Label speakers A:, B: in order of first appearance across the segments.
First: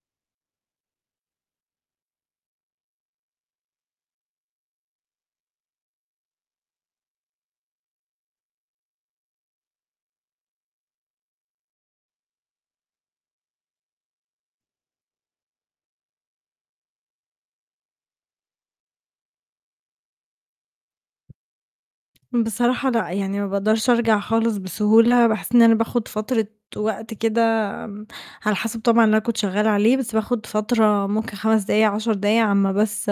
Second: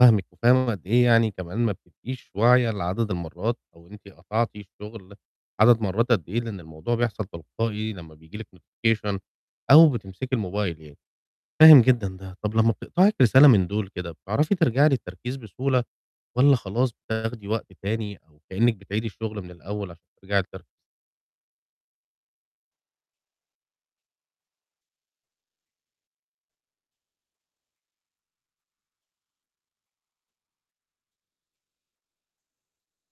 A: فاهمِك، وفاهم قد إيه يعني كمان ما بتبقيش واعية لعدد المرات أو أنتِ قطعتِ الشغل عدد مرات قد إيه، لأن الموضوع بيحصل تلقائي لما بييجي لِك notification أو بتمسكي الموبايل يعني، فاهم جدًا ده، طَب لمّا بتقطعِك رسالة من دُول كده، بتعرفي ترجعي للتركيز بسهولة؟ والَّا خلاص، بتاخدي وقت تاني أو كأنِّك بتعيدي الشغل من الأول عشان ترجعي تر
B: بصراحة لأ، يعني ما باقدرش أرجع خالص بسهولة، باحس إن أنا باخد فترة وقت كده، آمم، على حسب طبعًا اللي أنا كنت شغالة عليه، بس باخد فترة ممكن 5 دقايق، 10 دقايق، على أمّا بس،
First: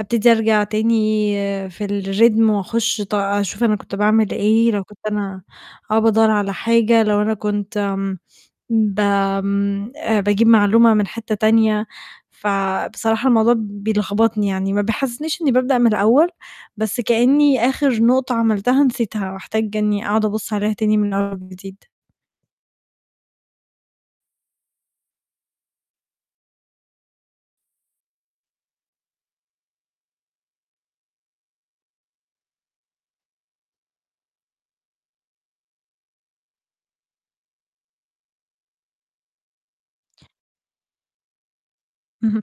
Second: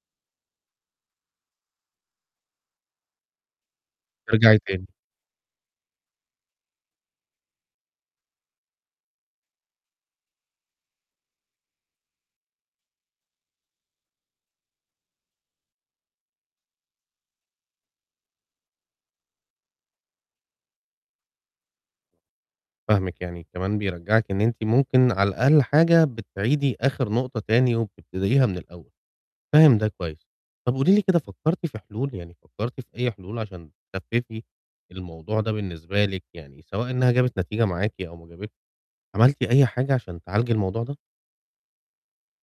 B: أبتدي أرجع تاني في الrhythm وأخش ط أشوف أنا كنت باعمل
A: ترجعي
B: إيه، لو
A: تاني.
B: كنت أنا آه بادوّر على حاجة، لو أنا كنت آمم، بآمم، آآ، باجيب معلومة من حتة تانية، فبصراحة الموضوع بيلخبطني يعني، ما بيحسسنيش إني بابدأ من الأول، بس كأني آخر نقطة عملتها نسيتها، وأحتاج إني أقعد أبُصّ عليها تاني من أول وجديد.
A: فاهمِك يعني، كمان بيرجّعِك إن أنتِ ممكن على أقل حاجة بتعيدي آخر نقطة تاني وبتبتديها من الأول، فاهم ده كويس، طَب قولي لي كده فكّرتي في حلول، يعني فكّرتِ في أي حلول عشان تخفِّفي الموضوع ده بالنسبة لِك يعني سواء إنها جابت نتيجة معاكِ أو ما جابتش، عملتِ أي حاجة عشان تعالجي الموضوع ده؟
B: اهم،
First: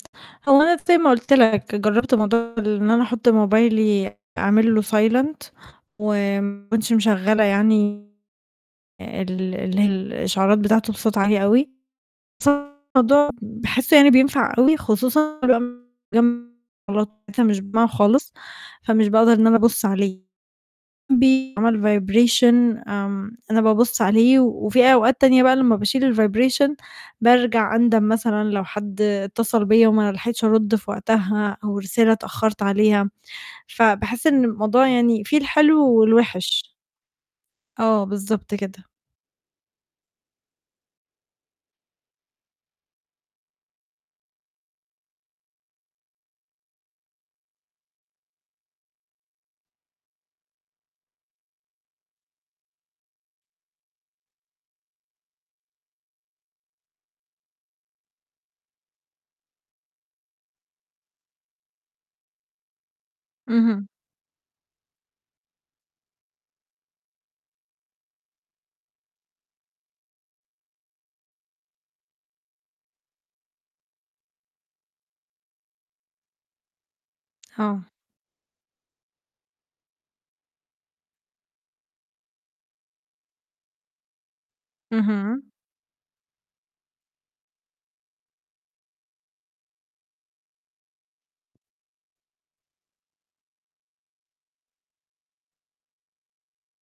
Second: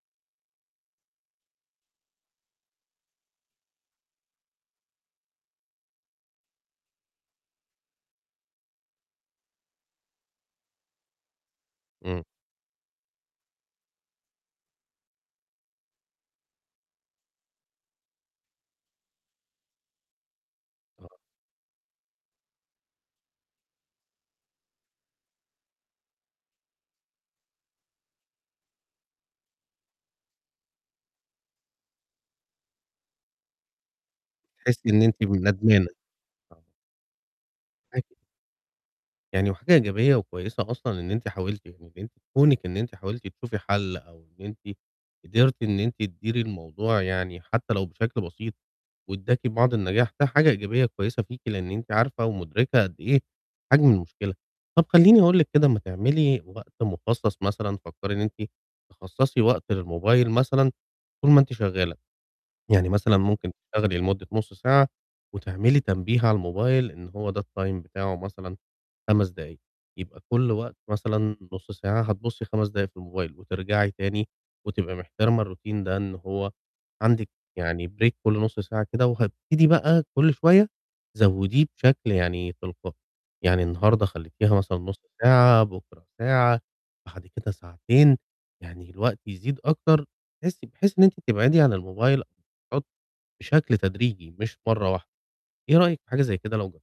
B: هو أنا زي ما قلت لك- جربت موضوع إن أنا أحط موبايلي أعمل له silent، وما اكونش مشغلة يعني ال اللي هي الإشعارات بتاعته بصوت عالي أوي.
A: امم.
B: بُصّ هو الموضوع باحسه يعني بينفع أوي خصوصًا [unintelligible] مش [unintelligible] خالص، فمش باقدر إن أنا أبُصّ عليه،
A: آه.
B: بيعمل vibration، آمم، أنا بابُصّ عليه، وفي أوقات تانية بقى لمّا باشيل الvibration، بارجع أندم مثلًا لو حد اتصل بيَّ وما لحقتش أرُد في وقتها أو رسالة اتأخرت عليها، فباحس إن الموضوع
A: تحسي إن أنتِ
B: يعني فيه
A: ندمانة،
B: الحلو
A: آه.
B: والوحِش. آه،
A: [unintelligible]
B: بالضبط كده.
A: يعني وحاجة إيجابية وكويسة أصلًا إن أنتِ حاولتِ، يعني إن أنتِ كونِك إن أنتِ حاولت تشوفي حَلّ أو إن أنتِ قدرت إن أنتِ تديري الموضوع يعني حتى لو بشكل بسيط وادّاكِ بعض النجاح، ده حاجة إيجابية كويسة فيكِ لأن أنتِ عارفة ومُدركة قد إيه حجم المشكلة، طَب خليني أقول لِك كده ما تعملي وقت مخصَّص مثلًا، فكّري إن أنتِ تخصَّصي وقت للموبايل مثلًا طول ما أنتِ شغالة، يعني مثلًا ممكن
B: اهم.
A: تشتغلي لمدة نُصّ ساعة، وتعملي تنبيه على الموبايل إن هو ده الtime بتاعُه مثلًا 5 دقايق، يبقى كُلّ وقت مثلًا نُصّ ساعة هتبُصّي 5 دقايق في الموبايل، وترجعي تاني وتبقى مِحتِرمة الروتين ده إن هو عندِك
B: آه.
A: يعني break كُلّ نُصّ ساعة كده، وهتبتدي بقى كُلّ شوية زوّديه بشكل يعني تلقائي، يعني النهاردة خليتيها مثلًا نُصّ
B: اهم.
A: ساعة، بُكرة ساعة، بعد كده ساعتين، يعني الوقت يزيد أكتر، تحسي بحيث إن أنتِ تبعدي عن الموبايل بشكل تدريجي مش مرّه واحدة، إيه رأيِك في حاجة زي كده لو جر